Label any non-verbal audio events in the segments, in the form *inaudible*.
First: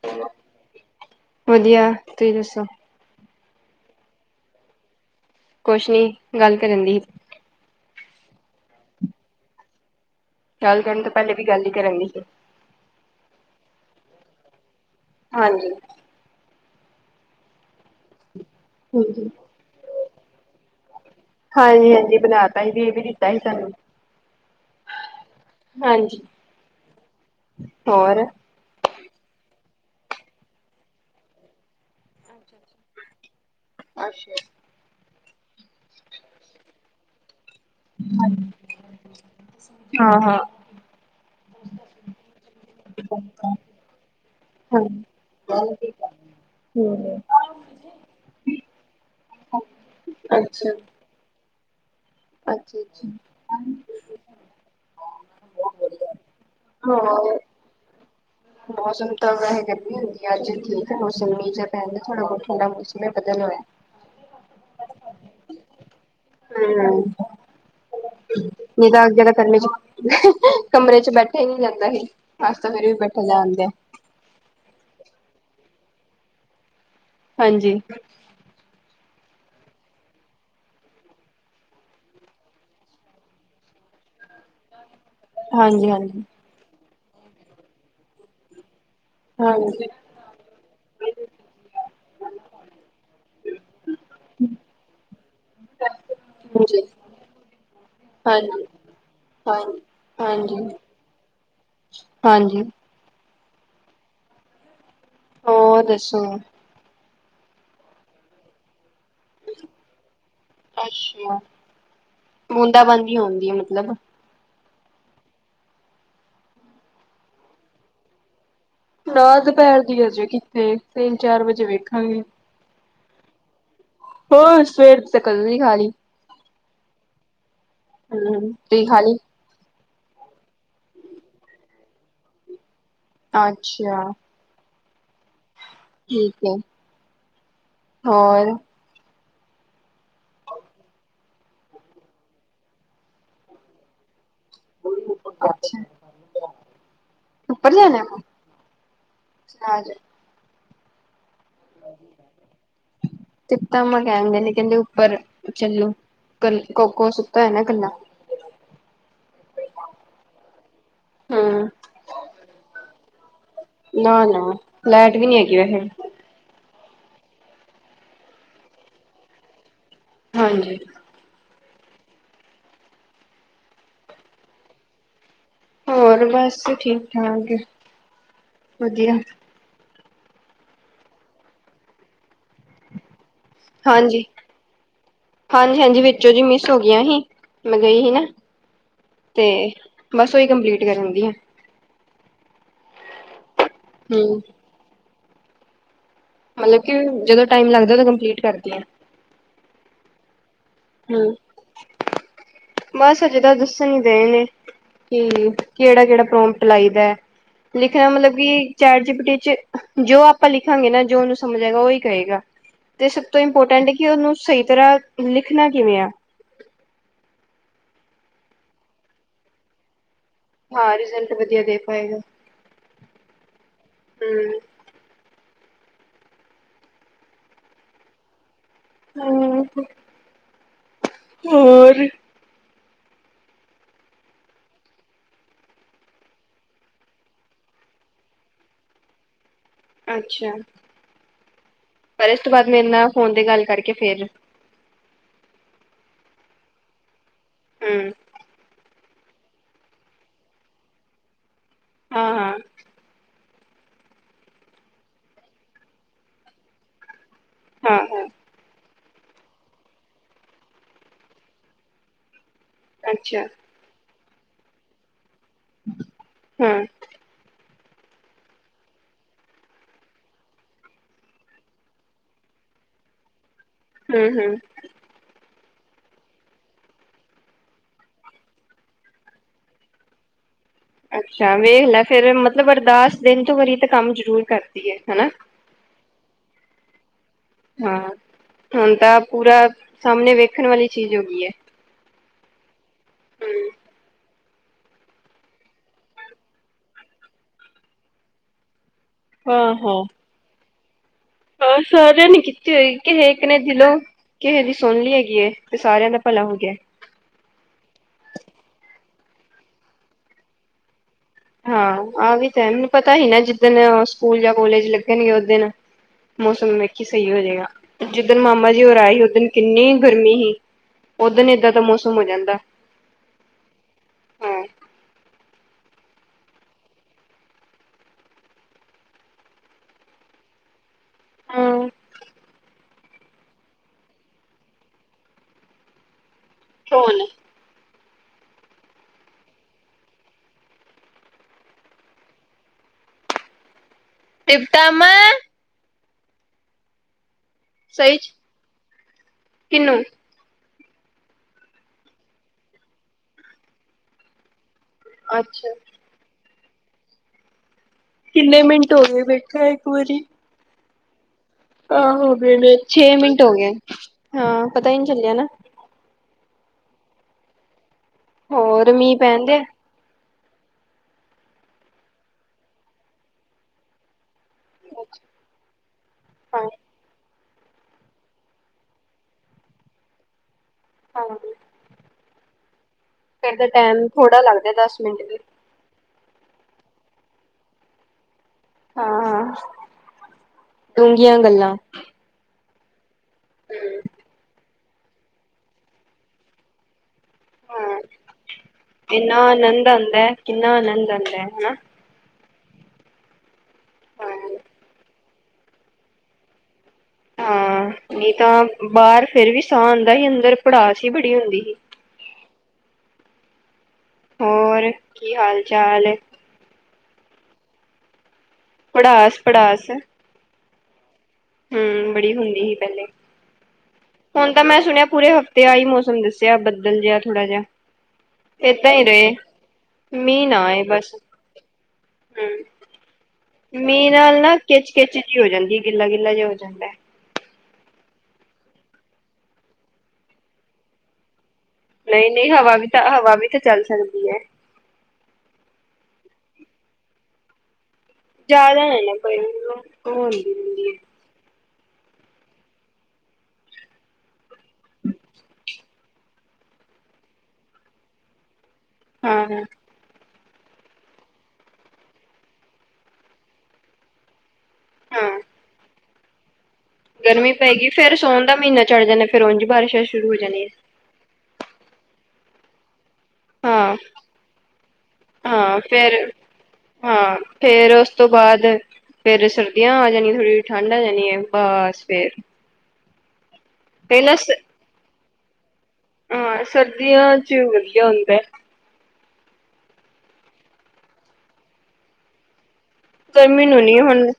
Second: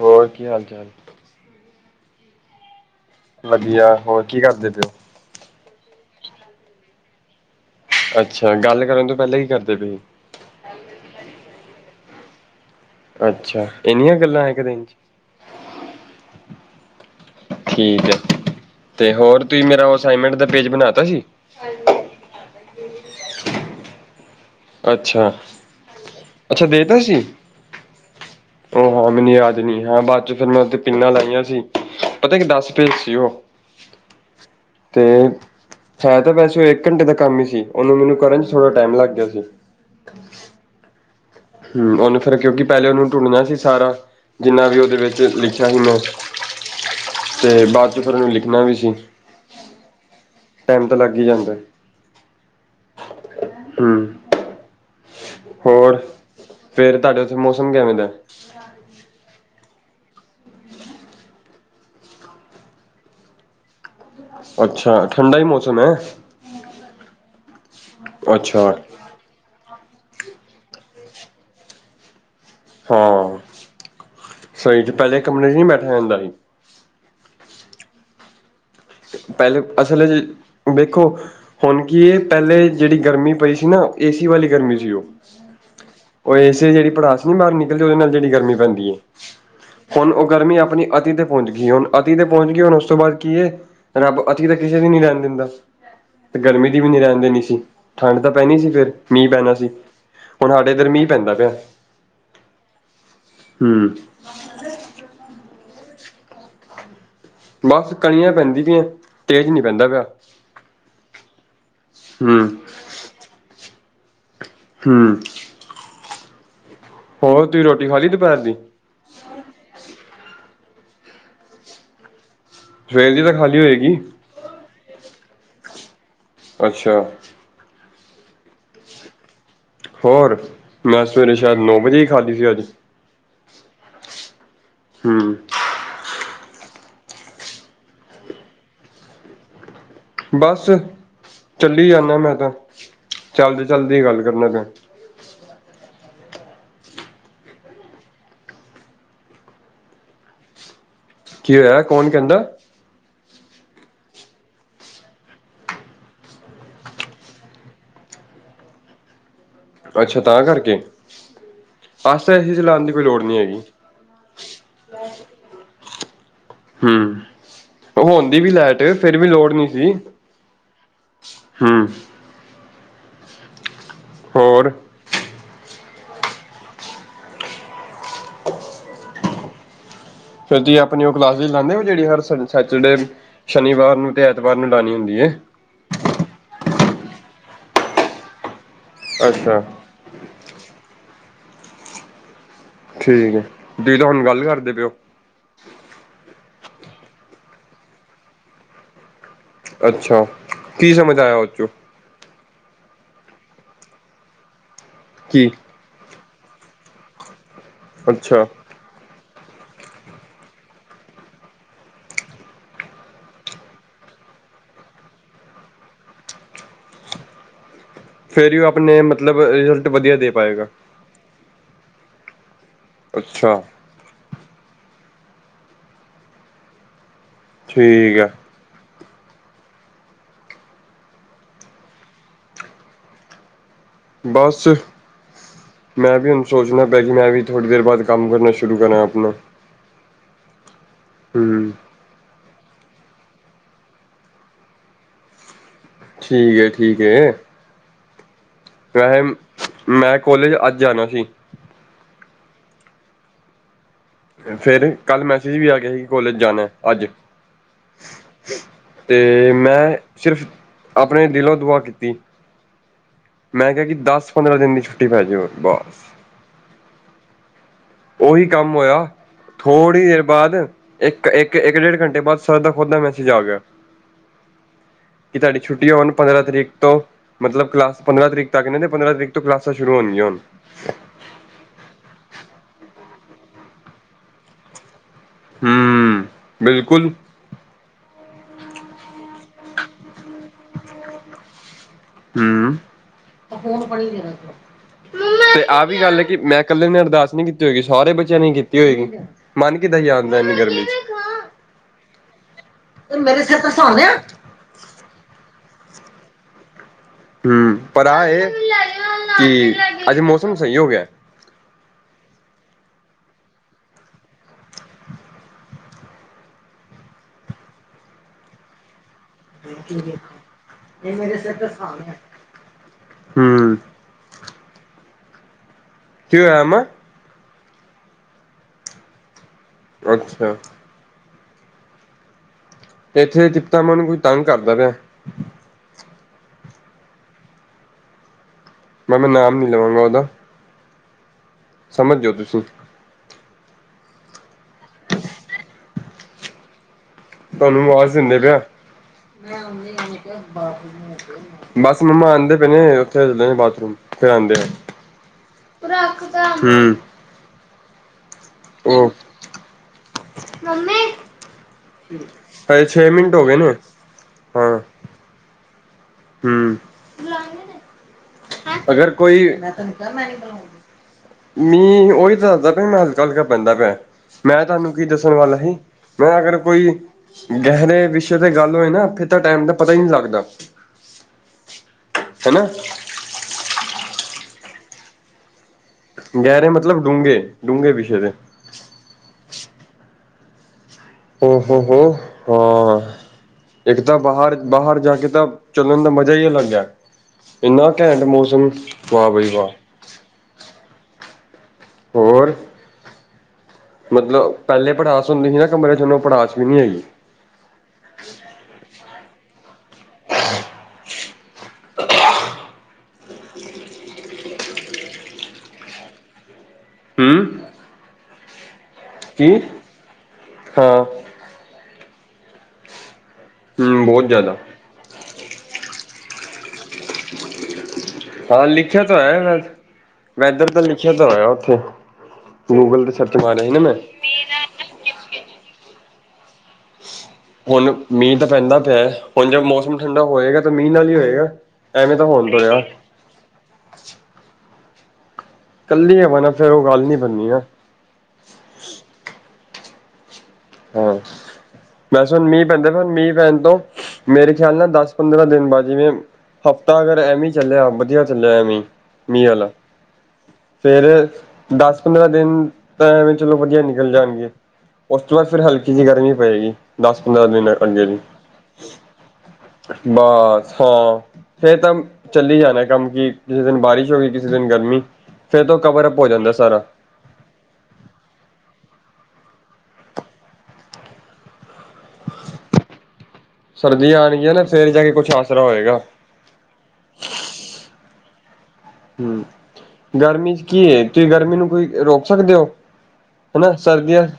ਹੋਰ ਕੀ ਹਾਲ ਚਾਲ- ਵਧੀਆ ਤੁਸੀਂ ਦੱਸੋ- ਵਧੀਆ ਹੋਰ ਕੀ ਕਰਦੇ ਪਏ ਹੋ। ਕੁਛ ਨੀ ਗੱਲ ਕਰ ਰਹੀ। ਅੱਛਾ ਗੱਲ ਕਰਨ ਤੋਂ ਪਹਿਲਾਂ ਹੀ ਕਰਦੇ ਪਏ- ਗੱਲ ਕਰਨ ਤੋਂ ਪਹਿਲੇ ਵੀ ਗੱਲ ਹੀ ਕਰਦੀ ਸੀ। ਅੱਛਾ ਇਹਨੀਆਂ ਗੱਲਾਂ ਹੈ। ਇਕ ਦਿਨ 'ਚ- ਹਾਂਜੀ- ਠੀਕ ਹੈ ਤੇ ਹਾਂਜੀ ਹੋਰ ਤੁਸੀਂ ਮੇਰਾ ਅਸਾਈਨਮੈਂਟ ਦਾ ਪੇਜ ਬਣਾ ਤਾ ਸੀ। ਹਾਂਜੀ- ਹਾਂਜੀ ਬਣਾ ਦਿਤਾ ਸੀ ਦੇ ਵੀ ਦਿੱਤਾ ਸੀ ਤੁਹਾਨੂੰ ਅੱਛਾ- ਹਾਂਜੀ ਅੱਛਾ ਦੇਤਾ ਸੀ। ਹੋਰ ਉਹ ਹਾਂ ਮੈਨੂੰ ਅਜ ਨਹੀ ਹਾਂ, ਬਾਅਦ 'ਚ ਫਿਰ ਮੈ ਉਥੇ ਪੀਨਾ ਲਾਈਆਂ ਸੀ। ਪਤਾ ਕਿ ਦਸ ਪੇਚ ਸੀ ਉਹ- ਅਛਾ- ਤੇ ਹੈ ਤੇ ਵੈਸੇ ਉਹ ਇਕ ਘੰਟੇ ਦਾ ਕਮ ਹੀ ਸੀ, ਉਹਨੂੰ ਮੈਨੂੰ ਕਰਨ 'ਚ ਥੋੜ੍ਹਾ ਟਾਈਮ ਲੱਗ ਗਿਆ ਸੀ। ਹਾਂ- ਹਾਂ- ਹਮ ਉਹਨੂੰ ਫਿਰ, ਕਿਉਕ ਪਹਿਲੇ ਉਹਨੂੰ ਟੁਡਣਾ ਸੀ ਸਾਰਾ- ਜਿੰਨਾ ਵੀ ਹਮ ਉਹਦੇ ਵਿਚ ਲਿਖਿਆ ਸੀ ਮੈ ਤੇ ਬਾਅਦ 'ਚ ਫਿਰ ਉਹਨੂੰ ਲਿਖਣਾ ਵੀ ਸੀ- ਹ *unintelligible* ਟਾਈਮ ਤਾਂ ਲੱਗ ਹੀ ਜਾਂਦਾ- ਅਛਾ- ਅਛਾ- ਹੂੰ, ਹੋਰ ਫੇਰ ਤੁਹਾਡੇ ਉਥੇ ਹੋਰ ਮੌਸਮ ਕਿਵੇ ਦਾ? ਮੌਸਮ ਤਾਂ ਵੈਸ ਗਰਮੀ ਹੁੰਦੀ ਹੈ ਅੱਜ ਠੀਕ ਹੈ ਮੌਸਮ, ਮੀਂਹ ਜਾਂ ਪੈਣ ਦਿਆ ਥੋੜਾ ਬਹੁਤ ਠੰਡਾ ਮੌਸਮ ਹੈ। ਬੱਦਲ ਹੋਇਆ ਅਛਾ, ਠੰਡਾ ਹੀ ਮੌਸਮ ਹੈ। ਹੂੰ, ਅੱਛਾ ਨਹੀ ਤਾਂ ਅੱਗੇ ਗਰਮੀ ਬਹੁਤ ਕਮਰੇ 'ਚ ਬੈਠੇ ਹੀ ਨੀ ਜਾਂਦਾ ਸੀ। ਅੱਜ ਤਾਂ ਫਿਰ ਵੀ ਬੈਠਾ ਹਾਂ ਜਾਣ ਦਿਆ ਸਹੀ 'ਚ, ਪਹਿਲੇ ਕਮਰੇ ਚ ਨਹੀ ਬੈਠਿਆ ਜਾਂਦਾ ਸੀ। ਹਾਂਜੀ- ਪਹਿਲੇ ਅਸਲ 'ਚ ਵੇਖੋ- ਹੁਣ ਕੀ ਇਹ ਪਹਿਲੇ ਜਿਹੜੀ ਗਰਮੀ ਪਈ ਸੀ ਨਾ, ਏ ਸੀ ਵਾਲੀ ਗਰਮੀ ਸੀ ਉਹ- ਹਾਂਜੀ ਹਾਂਜੀ ਉਹ ਏ ਸੀ ਜਿਹੜੀ ਪੜਾਸ ਨੀ ਬਾਹਰ ਨਿਕਲਦੀ, ਉਹਦੇ ਨਾਲ ਜਿਹੜੀ ਗਰਮੀ ਪੈਂਦੀ ਹਾਂਜੀ ਹੁਣ ਉਹ ਗਰਮੀ ਆਪਣੀ ਅਤੀ ਤੇ ਪਹੁੰਚ ਗਈ, ਹੁਣ ਅਤੀ ਤੇ ਪਹੁੰਚ ਗਈ ਹੁਣ ਉਸ ਤੋਂ ਬਾਅਦ ਕੀ ਹੈ। ਰੱਬ, ਅਤੀ ਤਾਂ ਕਿਸੇ ਦੀ ਨੀ ਰੈਣ ਦਿੰਦਾ। ਤੇ ਗਰਮੀ ਹਾਂਜੀ ਦੀ ਵੀ ਨ ਰਹਿਣ ਦੇਣੀ ਸੀ, ਠੰਡ ਤਾਂ ਪੈਣੀ ਹਾਂਜੀ ਸੀ ਫਿਰ ਮੀਂਹ ਪੈਣਾ ਸੀ। ਹੁਣ ਹਾਂਜੀ ਹਾਂਜੀ ਸਾਡੇ ਇੱਧਰ ਮੀਂਹ ਪੈਂਦਾ ਪਿਆ। ਹਾਂਜੀ। ਹਮ। ਹੋਰ ਦੱਸੋ। ਬਸ ਕਣੀਆਂ ਪੈਂਦੀ ਪਈਆਂ, ਤੇਜ਼ ਨਹੀਂ ਪੈਂਦਾ ਪਿਆ। ਅੱਛਾ। ਹਮ। ਬੁੰਦ ਬੰਦੀ ਹੁੰਦੀ ਹੈ ਮਤਲਬ ਹਮ। ਹੋਰ ਤੁਸੀਂ ਰੋਟੀ ਖਾਲੀ ਦੁਪਹਿਰ ਦੀ? ਨਾ ਦੁਪਹਿਰ ਦੀ ਹਜੇ ਕਿੱਥੇ, ਤਿੰਨ ਚਾਰ ਵਜੇ ਵੇਖਾਂਗੇ। ਸਵੇਰ ਦੀ ਤਾਂ ਖਾਲੀ ਹੋਏਗੀ। ਹੋਰ ਸਵੇਰ ਤੇ ਕਦੋ ਦੀ ਖਾਲੀ ਅੱਛਾ। ਹਮ, ਤੁਸੀ ਖਾਲੀ? ਹੋਰ, ਮੈਂ ਸਵੇਰੇ ਸ਼ਾਇਦ ਨੌ ਵਜੇ ਹੀ ਖਾਲੀ ਸੀ ਅੱਜ। ਅੱਛਾ। ਹਮ। ਠੀਕ ਹੈ, ਹੋਰ। ਬਸ ਚੱਲੀ ਜਾਂਦਾ ਮੈਂ ਤਾਂ, ਚੱਲਦੇ ਚੱਲਦੇ ਗੱਲ ਕਰਨਾ ਪੈ ਅਛਾ। ਉੱਪਰ ਜਾਣਾ ਕੀ ਹੋਇਆ ਕੌਣ ਕਹਿੰਦਾ? ਤੇਤਾਮਾ ਕਹਿਗੇ ਨੇ ਕਹਿੰਦੇ ਉੱਪਰ ਚੱਲੂ ਕੋਕੋ ਸੁੱਕਤਾ ਹੈ ਨਾ ਇਕੱਲਾ। ਅੱਛਾ ਤਾਂ ਕਰਕੇ? ਹਮ ਅਸ ਤਾਂ ਏ ਸੀ ਚਲਾਉਣ ਦੀ ਕੋਈ ਲੋੜ ਨਹੀਂ ਹੈਗੀ। ਨਾ ਨਾ ਲੈਟ ਵੀ ਨੀ ਹੈਗੀ ਵੈਹੇ। ਹਮ, ਉਹ ਹੁੰਦੀ ਵੀ ਲਾਈਟ ਫੇਰ ਵੀ ਲੋੜ ਨੀ ਸੀ। ਹਾਂਜੀ। ਹਮ। ਹੋਰ। ਹੋਰ ਬਸ ਠੀਕ-ਠਾਕ ਵਧੀਆ। *inaudible* ਆਪਣੀ ਉਹ ਕਲਾਸ ਲਾਉਂਦੇ ਹੋ? ਜਿਹੜੀ ਉਹ ਹਰ ਸੈਚਰਡੇ ਸ਼ਨੀਵਾਰ ਨੂੰ ਤੇ ਐਤਵਾਰ ਨੂੰ ਲਾਉਣੀ ਹੁੰਦੀ ਹੈ। ਹਾਂਜੀ-ਹਾਂਜੀ ਵਿੱਚੋ ਜੀ ਮਿਸ ਹੋ ਗਈਆਂ ਸੀ, ਮੈਂ ਗਈ ਸੀ ਨਾ ਤੇ ਅੱਛਾ ਬਸ ਉਹੀ ਕੰਪਲੀਟ ਕਰਨ ਦੀ ਆ। ਠੀਕ ਜਿਹਤੋਂ ਹੁਣ ਹਮ ਗੱਲ ਕਰਦੇ ਪਏ ਹੋ? ਮਤਲਬ ਕਿ ਜਦੋਂ ਟਾਈਮ ਲੱਗਦਾ ਕੰਪਲੀਟ ਕਰਦੀ ਹਾਂ। ਅੱਛਾ! ਕੀ ਸਮਝ ਹਮ ਆਇਆ ਉਹ ਚੋਂ? ਬਸ ਅਜੇ ਤ ਦੱਸਣ ਹੀ ਦੇ ਨੇ ਕੀ ਕਿ ਕਿਹੜਾ-ਕਿਹੜਾ ਪ੍ਰੋਟ ਲਈ ਦਾ ਏ। ਲਿਖਣਾ ਮਤਲਬ ਅੱਛਾ ਕਿ ਚੈਟ ਜੀਪੀਟੀ ਚ ਜੋ ਆਪਾਂ ਲਿਖਾਂਗੇ ਨਾ ਜੋ ਉਹਨੂੰ ਸਮਝ ਆਏਗਾ ਉਹੀ ਕਰੇਗਾ। ਤੇ ਸਭ ਤੋਂ ਇੰਪੋਰਟੈਂਟ ਕਿ ਉਹਨੂੰ ਸਹੀ ਤਰ੍ਹਾਂ ਲਿਖਣਾ ਕਿਵੇਂ ਆ। ਫੇਰ ਹੀ ਉਹ ਆਪਣੇ ਮਤਲਬ ਰਿਜ਼ਲਟ ਵਧੀਆ ਦੇ ਪਾਏਗਾ। ਹ ਰਿਜ਼ਲਟ ਵਧੀਆ ਦੇ ਪਾਏਗਾ। ਅੱਛਾ। ਹਮ। ਠੀਕ ਆ। ਹਮ, ਹੋਰ? ਬਸ। ਮੈਂ ਵੀ ਹੁਣ ਸੋਚਣਾ ਪਿਆ ਕਿ ਮੈਂ ਵੀ ਥੋੜ੍ਹੀ ਦੇਰ ਬਾਅਦ ਕੰਮ ਕਰਨਾ ਸ਼ੁਰੂ ਕਰਾਂ ਆਪਣਾ। ਅੱਛਾ। ਹਮ ਪਰ ਇਸ ਤੋਂ ਬਾਅਦ ਮੇਰੇ ਨਾਲ ਫੋਨ ਤੇ ਗੱਲ ਕਰਕੇ ਫੇਰ- ਠੀਕ ਹੈ-ਠੀਕ ਹੈ। ਹਮ। ਵੈਸੇ, ਮੈਂ ਕੋਲੇਜ ਅੱਜ ਆਣਾ ਸੀ। ਹਾਂ-ਹਾਂ ਫਿਰ ਕੱਲ ਮੈਸੇਜ ਵੀ ਆ ਗਿਆ ਸੀ, ਕੋਲੇਜ ਜਾਣਾ ਅੱਜ। ਹਾਂ ਹਾਂ ਤੇ ਮੈਂ ਸਿਰਫ਼ ਆਪਣੇ ਦਿਲੋਂ ਦੁਆ ਕੀਤੀ। ਅੱਛਾ। ਮੈਂ ਕਿਹਾ ਕਿ ਦਸ-ਪੰਦਰਾਂ ਦਿਨ ਦੀ ਛੁੱਟੀ ਪੈ ਜਾਵੇ ਬਸ। ਹਮ। ਉਹੀ ਕੰਮ ਹੋਇਆ। ਥੋੜ੍ਹੀ ਦੇਰ ਬਾਅਦ ਇੱਕ ਇੱਕ ਇੱਕ ਡੇਢ ਘੰਟੇ ਬਾਅਦ ਸਰ ਦਾ ਖੁਦ ਦਾ ਮੈਸੇਜ ਆ ਗਿਆ। ਹਮ-ਹਮ। ਕਿ ਤੁਹਾਡੀ ਛੁੱਟੀ ਹੋਣ ਪੰਦਰਾਂ ਤਰੀਕ ਤੋਂ ਮਤਲਬ ਕਲਾਸ ਪੰਦਰਾਂ ਤਰੀਕ ਤੱਕ ਕਹਿੰਦੇ ਪੰਦਰਾਂ ਤਰੀਕ ਤੋਂ ਕਲਾਸਾਂ ਸ਼ੁਰੂ ਹੋਣੀਆਂ ਹੁਣ। ਅੱਛਾ ਵੇਖ ਲੈ ਫੇਰ, ਮਤਲਬ ਅਰਦਾਸ ਦਿਲ ਤੋਂ ਕਰੀ ਤਾਂ ਕੰਮ ਜ਼ਰੂਰ ਕਰਦੀ ਹੈ ਹਨਾ। ਹਮ, ਬਿਲਕੁਲ। ਹਾਂ ਹੁਣ ਤਾਂ ਪੂਰਾ, ਸਾਹਮਣੇ ਵੇਖਣ ਵਾਲੀ ਚੀਜ਼ ਹੋ ਗਈ ਹੈ। ਹਮ, ਹਮ ਫੋਨ ਫੜੀ ਤੇ ਆਹ ਵੀ ਗੱਲ ਹੈ ਕਿ ਮੈਂ ਕੱਲੇ ਅਰਦਾਸ ਨੀ ਕੀਤੀ ਹੋਏਗੀ, ਸਾਰੇ ਬੱਚਿਆਂ ਨੇ ਕੀਤੀ ਹੋਏਗੀ। ਮੰਨ ਕਿਦ ਸੀ ਆਉਂਨ ਦਾ ਇਨੀ ਗਰਮੀ 'ਚ ਆਹ ਸਾਰਿਆਂ ਨੇ ਕੀਤੀ ਹੋਈ, ਕਿਸਹੇੇ ਇਕ ਨੇ ਦਿਲੋਂ ਕਿਸੇ ਦੀ ਸੁਣ ਲਈ ਹੈਗੀ ਏ ਤੇ ਸਾਰਿਆਂ ਦਾ ਭਲਾ ਹੋ ਗਿਆ। ਹਮ ਪਰ ਆਹ ਇਹ ਕਿ, ਅੱਜ ਮੌਸਮ ਸਹੀ ਹੋ ਗਿਆ। ਹਾਂ ਆਹ ਵੀ ਤਾਂ ਮੈਨੂੰ ਪਤਾ ਹੀ ਨਾ ਜਿੱਦਣ ਸਕੂਲ ਜਾਂ ਕੋਲੇਜ ਲੱਗਣਗੇ, ਓਦਨ ਮੌਸਮ ਵੇਖੀ ਸਹੀ ਹੋ ਜਾਏਗਾ। ਜਿੱਦਣ ਮਾਮਾ ਜੀ ਹੋਰਾਂ ਆਏ ਉਦਣ ਕਿੰਨੀ ਗਰਮੀ ਸੀ, ਓਦਨ ਏਦਾਂ ਦਾ ਮੌਸਮ ਹੋ ਜਾਂਦਾ। ਹੂੰ ਕਿਂ ਹੋਇਆ ਮਮਾ? ਅੱਛਾ। ਹਮ। ਤੇ ਇੱਥੇ ਜਿਦਾ ਮਨ ਨੂੰ ਕੋਈ ਤੰਗ ਕਰਦਾ ਪਿਆ। ਕੌਣ? ਮ ਮੈਂ ਨਾਮ ਨੀ ਲਵਾਂਗਾ ਉਹਦਾ ਸਮਝਓ ਜਾਓ ਤੁਸੀਂ ਟਿਪਤਾ ਮਾ, ਤੁਹਾਨੂੰ ਆਵਾਜ਼ ਸਹੀ ਚ ਦਿੰਦੇ ਪਿਆ। ਕਿਨੂੰ ਬਸ ਮੰਮਾ ਆਉਂਦੇ ਪਏ ਨੇ, ਓਥੇ ਨੇ ਬਾਥਰੂਮ ਫਿਰ ਆਂਦੇ ਆ। ਅੱਛਾ। ਹਮ। ਕਿੰਨੇ ਮਿੰਟ ਹੋ ਗਏ, ਵੇਖਾਂ ਇੱਕ ਵਾਰੀ ਮੰਮੀ, ਆਹ ਹੋ ਗ ਛੇ ਮਿੰਟ ਹੋ ਗਏ, ਹਾਂ ਪਤਾ ਹੀ ਨਹੀਂ ਚੱਲਿਆ ਨਾ ਹਮ, ਹੋਰ ਅਗਰ ਮੀਂਹ ਪੈਣ ਕੋਈ ਦਿਆ ਮੀਂਹ ਉਹੀ ਦੱਸਦਾ ਪਿਆ ਮੈਂ, ਹਲਕਾ ਹਲਕਾ ਪੈਂਦਾ ਪਿਆ। ਮੈਂ ਤੁਹਾਨੂੰ ਕੀ ਦੱਸਣ ਵਾਲਾ ਸੀ, ਮੈਂ ਅਗਰ ਹਾਂ ਕੋਈ ਗਹਿਨੇ ਵਿਸ਼ੇ ਤੇ ਗੱਲ ਹੋਏ ਨਾ ਫਿਰ ਤਾਂ ਟਾਈਮ ਦਾ ਪਤਾ ਹੀ ਨਹੀਂ ਲੱਗਦਾ। ਹਾਂ ਜੀ। ਹਨਾ। ਫਿਰ ਦਾ ਟਾਈਮ ਥੋੜ੍ਹਾ ਲੱਗਦਾ ਹ, ਦਸ ਮਿੰਟ ਵੀ। ਗਹਿਰੇ ਮਤਲਬ, ਡੂੰਘੇ-ਡੂੰਘੇ ਵਿਸ਼ਯ ਦੇ। ਹਾਂ ਹਾਂ ਹਾਂ। ਹੋ ਹੋ ਹੋ ਹਾਂ, ਅ ਇੱਕ ਤਾਂ ਬਾਹਰ ਬਾਹਰ ਜਾ ਕੇ ਤਾਂ ਚੱਲਣ ਦਾ ਮਜ਼ਾ ਹੀ ਅਲੱਗ ਹੈ। ਇੰਨਾ ਘੈਂਟ ਮੌਸਮ, ਵਾਹ ਬਈ ਵਾਹ। ਅਨੰਦ ਹੁੰਦਾ ਹੈ। ਕਿੰਨਾ ਆਨੰਦ ਆਉਂਦਾ ਹੈ, ਹਨਾ। ਹੋਰ ਮਤਲਬ, ਪਹਿਲੇ ਪੜਾਸ ਹੁੰਦੀ ਸੀ ਨਾ ਕਮਰੇ 'ਚ, ਹੁਨ ੳਹ ਪੜਾਸ਼ ਵੀ ਨਹੀਂ ਹੈਗੀ। ਹਾਂ ਨਹੀਂ ਤਾਂ ਬਾਹਰ ਫਿਰ ਵੀ ਸਾਹ ਆਉਂਦਾ ਸੀ, ਅੰਦਰ ਪੜਾਸ ਹੀ ਬੜੀ ਹੁੰਦੀ ਸੀ। ਹੋਰ, ਕੀ ਹਾਲ-ਚਾਲ ਹੈ। ਹਮਮ। ਪੜਾਸ ਪੜਾਸ ਹੈ। ਹਾਂ। ਹਮ ਬੜੀ ਹੁੰਦੀ ਸੀ ਪਹਿਲੇ ਹੂੰ ਬਹੁਤ ਹੁਣ ਜ਼ਿਆਦਾ ਤਾਂ ਮੈਂ ਸੁਣਿਆ ਪੂਰੇ ਹਫ਼ਤੇ। ਤੇ ਆਹੀ ਮੌਸਮ ਦੱਸਿਆ ਬਦਲ ਜਿਹਾ ਥੋੜਾ ਜਿਹਾ। ਹਾਂ ਏਦਾਂ ਲਿਖਿਆ ਹੀ ਤਾਂ ਰਹੇ ਹੋਯਾ। ਮੀਂਹ ਨਾ ਵੈਦਰ ਤਾਂ ਆਏ ਲਿਖਿਆ ਬਸ ਤਾਂ ਹੋਇਆ ਉੱਥੇ ਹਮ ਗੂਗਲ ਤੇ ਸਰਚ। ਮਾਰਿਆ ਸੀ ਨਾ ਮੈਂ ਮੀਂਹ ਨਾਲ ਨਾ ਕਿਚ ਕਿਚ ਜਿਹੀ ਹੋ ਜਾਂਦੀ ਹੈ ਗਿੱਲਾ ਗਿੱਲਾ ਜਿਹਾ ਹੋ ਜਾਂਦਾ ਹ। ਹੁਣ ਮੀਂਹ ਤਾਂ ਪੈਂਦਾ ਪਿਆ ਹੈ ਹੁਣ ਜੇ ਮੌਸਮ ਠੰਡਾ ਹੋਏਗਾ ਤਾਂ ਮੀਂਹ ਨਾਲ ਹੀ ਹੋਏਗਾ। ਐਵੇਂ ਤਾਂ ਨਹੀਂ ਹੋਣ ਨਹੀਂ ਤੋਂ ਹਵਾ ਰਿਹਾ ਵੀ ਤਾਂ ਹਵਾ ਵੀ ਤਾਂ ਚੱਲ ਸਕਦੀ ਹੈ। ਕੱਲੀ ਆ ਬ ਨਾ ਫੇਰ ਉਹ ਗੱਲ ਨੀ ਬਣਨੀ ਆ। ਜ਼ਿਆਦਾ ਹੈ ਨਾ ਕੋ ਉਹ ਹੁੰਦੀ ਹੁੰਦੀ। ਹੈ। ਬੈਸ ਹੁਣ ਮੀਂਹ ਪੈਂਦਾ ਹੁਣ ਮੀਂਹ ਪੈਣ ਤੋਂ ਮੇਰੇ। ਖਿਆਲ ਨਾਲ ਦਸ ਪੰਦਰਾਂ ਦਿਨ ਬਾਅਦ ਜਿਵੇਂ ਹਫ਼ਤਾ ਅਗਰ ਐਵੇਂ ਚੱਲਿਆ ਵਧੀਆ ਚੱਲਿਆ ਐਵੇਂ। ਮੀਹ ਹਾਂ। ਹਲਾ। ਫੇਰ ਦਸ ਪੰਦਰਾਂ ਦਿਨ ਤਾਂ ਐਵੇਂ ਚਲੋ ਵਧੀਆ ਨਿਕਲ ਜਾਣਗੇ। ਉਸ ਤੋਂ ਹਾਂ ਬਾਅ ਫਿਰ ਹਲਕੀ ਜਿ ਗਰਮੀ ਪਏਗੀ। ਦਸ ਪੰਦਰਾਂ ਗਰਮੀ ਦਿਨ ਪਏਗੀ ਅੱਗੇ ਫੇਰ ਜੀ ਸੋਣ ਦਾ ਮਹੀਨਾ ਚੜ ਜਾਣਾ ਫੇਰ ਉਂਝ ਬਾਰਿਸ਼ਾਂ ਸ਼ੁਰੂ ਹੋ ਜਾਣੀਆਂ। ਬਸ ਹਾਂ ਆ। ਫ਼ੇਰ ਤਾਂਮ ਚੱਲ ਹੀ ਜਾਣਾ ਕੰਮ ਕਿ। ਕਿਸੇ ਦਿਨ ਹਾਂ ਬਾਰਿਸ਼ ਹੋ ਗਈ ਕਿਸੇ ਦਿਨ ਗਰਮੀ ਫੇਰ ਤੋਂ ਕਵਰਅਪ ਹੋ ਜਾਂਦਾ ਸਾਰਾ। ਹਾਂ ਫੇਰ ਉਸ ਤੋਂ ਬਾਅਦ। ਫੇਰ ਸਰਦੀਆਂ ਆ ਜਾਣੀਆਂ ਥੋੜ੍ਹੀ ਜਹੀ ਠੰਡ ਆ ਜਾਣੀ ਹੈ ਬਸ ਫੇਰ। ਸਰਦੀਆਂ ਪਹਿਲਾਂ ਆਣਗੀਆਂ ਨਾ ਫੇਰ ਜਾ ਕੇ ਕੁੱਛ ਆਸਰਾ ਹੋਏਗਾ। ਹਾਂ ਸਰਦੀਆਂ ਚ ਵਧੀਆ ਹੁੰਦਾ ਹੈ। ਹਮ ਗਰਮੀ ਚ ਕੀ ਹੈ ਤੁਸੀਂ ਗਰਮੀ ਨੂੰ ਕੋਈ ਰੋਕ ਸਕਦੇ ਹੋ। ਗਰਮੀ ਹਨਾ ਨੂੰ ਨੀ ਸਰਦੀਆਂ ਹੁਣ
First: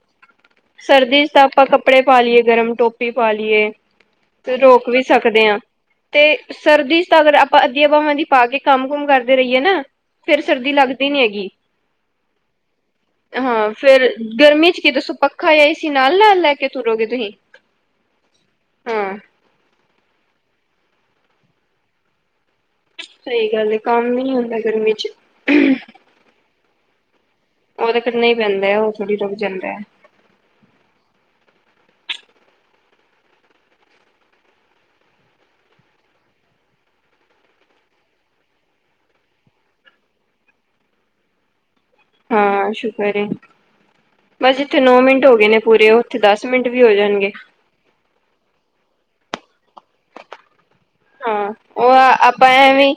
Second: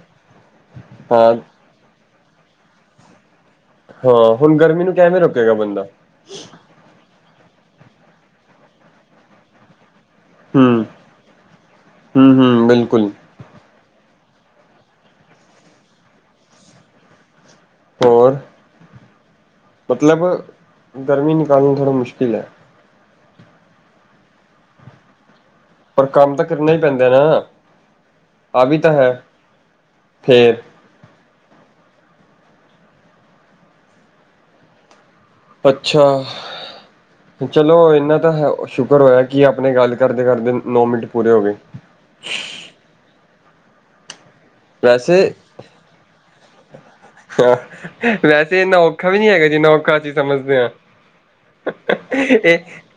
ਸਰਦੀ ਚ ਹਾਂ ਤਾਂ ਆਪਾਂ ਕਪ। ਕੱਪੜੇ ਪਾ ਲਈਏ ਗਰਮ ਟੋਪੀ ਪਾ ਲਈਏ। ਹਾਂ ਹੁਣ ਗਰਮੀ ਰੋਕ ਨੂੰ ਵੀ ਕਿਵੇਂ ਸਕਦੇ ਰੁਕੇਗਾ ਹਾਂ। ਬੰਦਾ। ਤੇ ਸਰਦੀ ਚ ਤਾਂ ਅਗਰ ਆਪਾਂ ਅੱਧੀਆਂ ਬਵਾਂ ਦੀ ਪਾ ਕੇ ਕੰਮ ਕੁਮ ਕਰਦੇ ਰਹੀਏ ਨਾ। ਫੇਰ ਸਰਦੀ ਲੱਗਦੀ ਨੀ ਹੈਗੀ। ਹੁ ਹੁ ਬਿਲਕੁਲ। ਹਾਂ ਫੇਰ ਗਰਮੀ ਚ ਕੀ ਦੱਸੋ ਪੱਖਾ ਜਾਂ ਏਸੀ ਨਾਲ-ਨਾਲ ਲੈ ਕੇ ਤੁਰੋਗੇ ਤੁਸੀਂ। ਔਰ ਹਾਂ ਮਤਲਬ ਗਰਮੀ ਨਿਕਾਲਣਾ ਥੋੜਾ ਮੁਸ਼ਕਿਲ ਹੈ। ਸਹੀ ਗੱਲ ਹੈ ਕੰਮ ਈ ਨੀ ਹੁੰਦਾ ਗਰਮੀ ਚ। ਪਰ ਕੰਮ ਤਾਂ ਕਰਨਾ ਹੀ ਪੈਂਦਾ ਨਾ। ਉਹ ਤਾਂ ਕਰਨਾ ਹੀ ਆ ਪੈਂਦਾ ਵੀ ਉਹ ਤਾਂ ਹੈ ਥੋੜ੍ਹੀ ਰੁਕ ਜਾਂਦਾ। ਫੇਰ। ਅੱਛਾ। ਚਲੋ ਇੰਨਾ ਤਾਂ ਸ਼ੁਕਰ ਹੋਇਆ ਕਿ ਆਪਣੇ ਗੱਲ ਕਰਦੇ ਕਰਦੇ ਨੌ ਮਿੰਟ ਪੂਰੇ ਹੋ ਗਏ। ਹਾਂ ਸ਼ੁਕਰ ਹੈ। ਬਸ ਜਿੱਥੇ ਨੋ ਵੈਸੇ ਮਿੰਟ ਹੋ ਗਏ ਨੇ ਪੂਰੇ ਉੱਥੇ ਦਸ ਮਿੰਟ ਵੀ ਹੋ ਜਾਣਗੇ। ਹਾਂ ਵੈਸੇ ਇੰਨਾ ਔਖਾ ਵੀ ਨਹੀਂ ਹੈਗਾ ਜਿੰਨਾ ਔਖਾ ਅਸੀਂ ਸਮਝਦੇ ਹਾਂ। ਹਾਂ ਉਹ ਆਪਾਂ ਇਹ ਐਵੇ ਵੀਂ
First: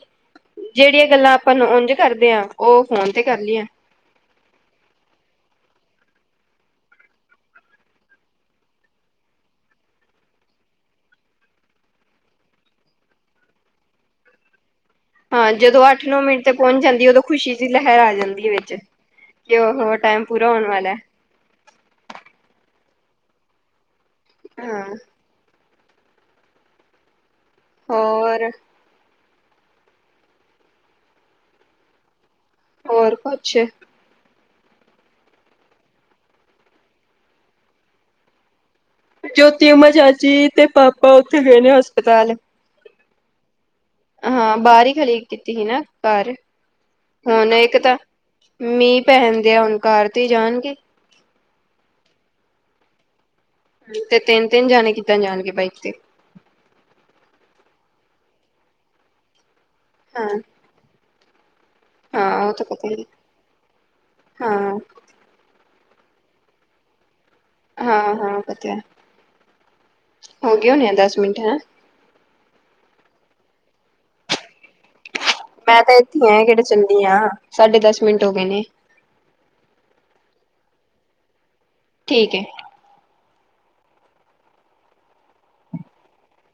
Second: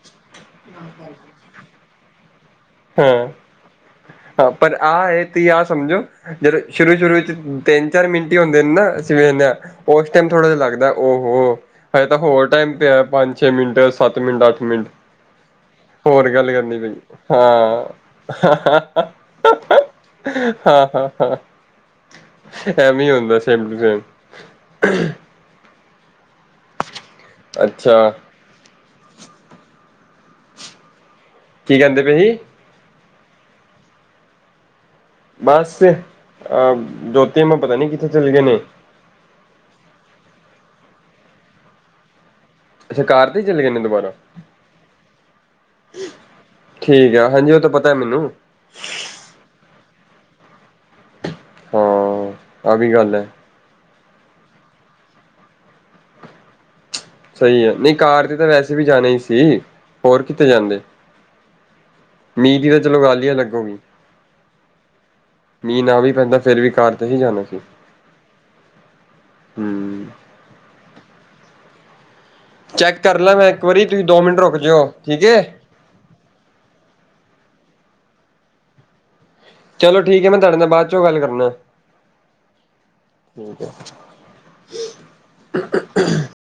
ਜਿਹੜੀਆਂ ਗੱਲਾਂ ਆਪਾਂ ਨੂੰ ਉੰਝ ਕਰਦੇ ਹਾਂ। ਉਹ ਫੋਨ ਤੇ ਹਾਂ ਕਰ ਲਈ ਆ। ਹਾਂ ਪਰ ਆ ਹੈ ਤੁਸੀ ਆ ਸਮਝੋ। ਜਦੋਂ ਸ਼ੁਰੂ-ਸ਼ੁਰੂ ਚ ਤਿੰਨ, ਚਾਰ ਮਿੰਟ ਹੀ ਹੁੰਦੇ ਨੇ ਨਾ ਅਸੀ ਵੇਖਨੇ ਆ। ਉਸ ਟਾਈਮ ਥੋੜ੍ਹਾ ਜਿਹਾ ਲੱਗਦਾ ਉਹ ਹੋ। ਹਜੇ ਤਾਂ ਹੋਰ ਟਾਈਮ ਪਿਆ ਪੰਜ-ਛੇ ਮਿੰਟ, ਸੱਤ ਮਿੰਟ, ਅੱਠ ਮਿੰਟ। ਹਾਂ ਜਦੋਂ ਅੱਠ, ਨੌ ਹੋਰ ਮਿੰਟ ਗੱਲ ਤੇ ਕਰਨੀ ਪਹੁੰਚ ਪਈ ਜਾਂਦੀ ਉਦੋਂ-' ਖੁਸ਼ੀ ਦੀ ਲਹਿਰ ਆ ਹਾਂ ਜਾਂਦੀ ਹੈ ਹਾਂ ਵਿੱਚ ਕਿ ਉਹ ਹੋ ਟੈਮ ਪੂਰਾ ਹੋਣ ਵਾਲਾ ਹੈ। ਹਾ ਐ ਵੇ ਹੀ ਹੁੰਦਾ ਸੇਮ ਟੂ ਸੇਮ। ਹੂੰ ਅੱਛਾ ਹੋਰ ਕੀ ਕਹਿੰਦੇ ਪਏਸੀ। ਹੋਰ ਕੁਛ ਬਸ ਅਹ *unintelligible* ਪਤਾ ਨੀ ਕਿੱਥੇ ਚਲੇ ਗਏ ਨੇ। ਜੋਤੀ ਉਮਾ ਚਾਚੀ ਤੇ ਪਾਪਾ ਉੱਥੇ ਗਏ ਨੇ ਹਸਪਤਾਲ। ਅੱਛਾ ਕਾਰ ਤੇ ਹੀ ਚਲੇ ਗਏ ਨੇ ਦੁਬਾਰਾ। ਹਾਂ ਬਾਰ ਹੀ ਖੜੀ ਕੀਤੀ ਏ ਨਾ ਕਾਰ ਠੀਕ ਆ ਹੁਣ ਹਾਂਜੀ ਉਹ ਇੱਕ ਪਤਾ ਤਾਂ ਮੈਨੂੰ ਮੀਂਹ ਪੈਨ ਡੇਆ ਹੁਣ ਕਾਰ ਤੇ ਹੀ ਜਾਣਗੇ। ਹਾਂ ਆ ਵੀ ਗੱਲ ਹੈ। ਤੇ ਤਿੰਨ-ਤਿੰਨ ਜਾਣੇ ਕਿੱਦਾਂ ਜਾਣਗੇ ਬਾਈਕ ਤੇ। ਸਹੀ ਹੈ ਨਹੀ ਕਾਰ ਤੇ ਤਾਂ ਵੈਸੇ ਵੀ ਜਾਣੇ ਹੀ ਸੀ ਹੋਰ ਹਾਂ ਕਿੱਥੇ ਜਾਂਦੇ। ਹਾਂ ਉਹ ਮੀਂਹ ਦੀ ਤਾਂ ਪਤਾ ਚਲੋ ਗਾਲ ਹੀ ਅਲੱਗ ਹੋ ਗਈ। ਹਾਂ ਮੀ ਨਾ ਵੀ ਪੈਂਦਾ ਫਿਰ ਵੀ ਕਾਰ ਤੇ ਹੀ ਜਾਣਾ ਸੀ। ਹਾਂ-ਹਾਂ ਪਤਿਆ ਹਮ ਹੋ ਗੇ ਹੋਣੇ ਆ ਦਸ ਮਿੰਟ ਹੈਂ। ਚੈੱਕ ਕਰ ਲੈ ਮੈਂ ਇੱਕ ਵਾਰੀ ਤੁਸੀਂ ਦੋ ਮਿੰਟ ਰੁਕ ਜਇਓ ਠੀਕ ਹੈ। ਮੈਂ ਤਾਂ ਇੱਥੇ ਆ ਕਿਹੜੇ ਚੱਲੀਆ ਸਾਢੇ ਦਸ ਮਿੰਟ ਹੋ ਗੇ ਨੇ। ਚਲੋ ਠੀਕ ਹੈ ਮੈਂ ਤੁਹਾਡੇ ਨਾਲ ਬਾਦ ਚੋਂ ਗੱਲ ਕਰਨਾ। ਠੀਕ ਹੈ। ਠੀਕ ਏ।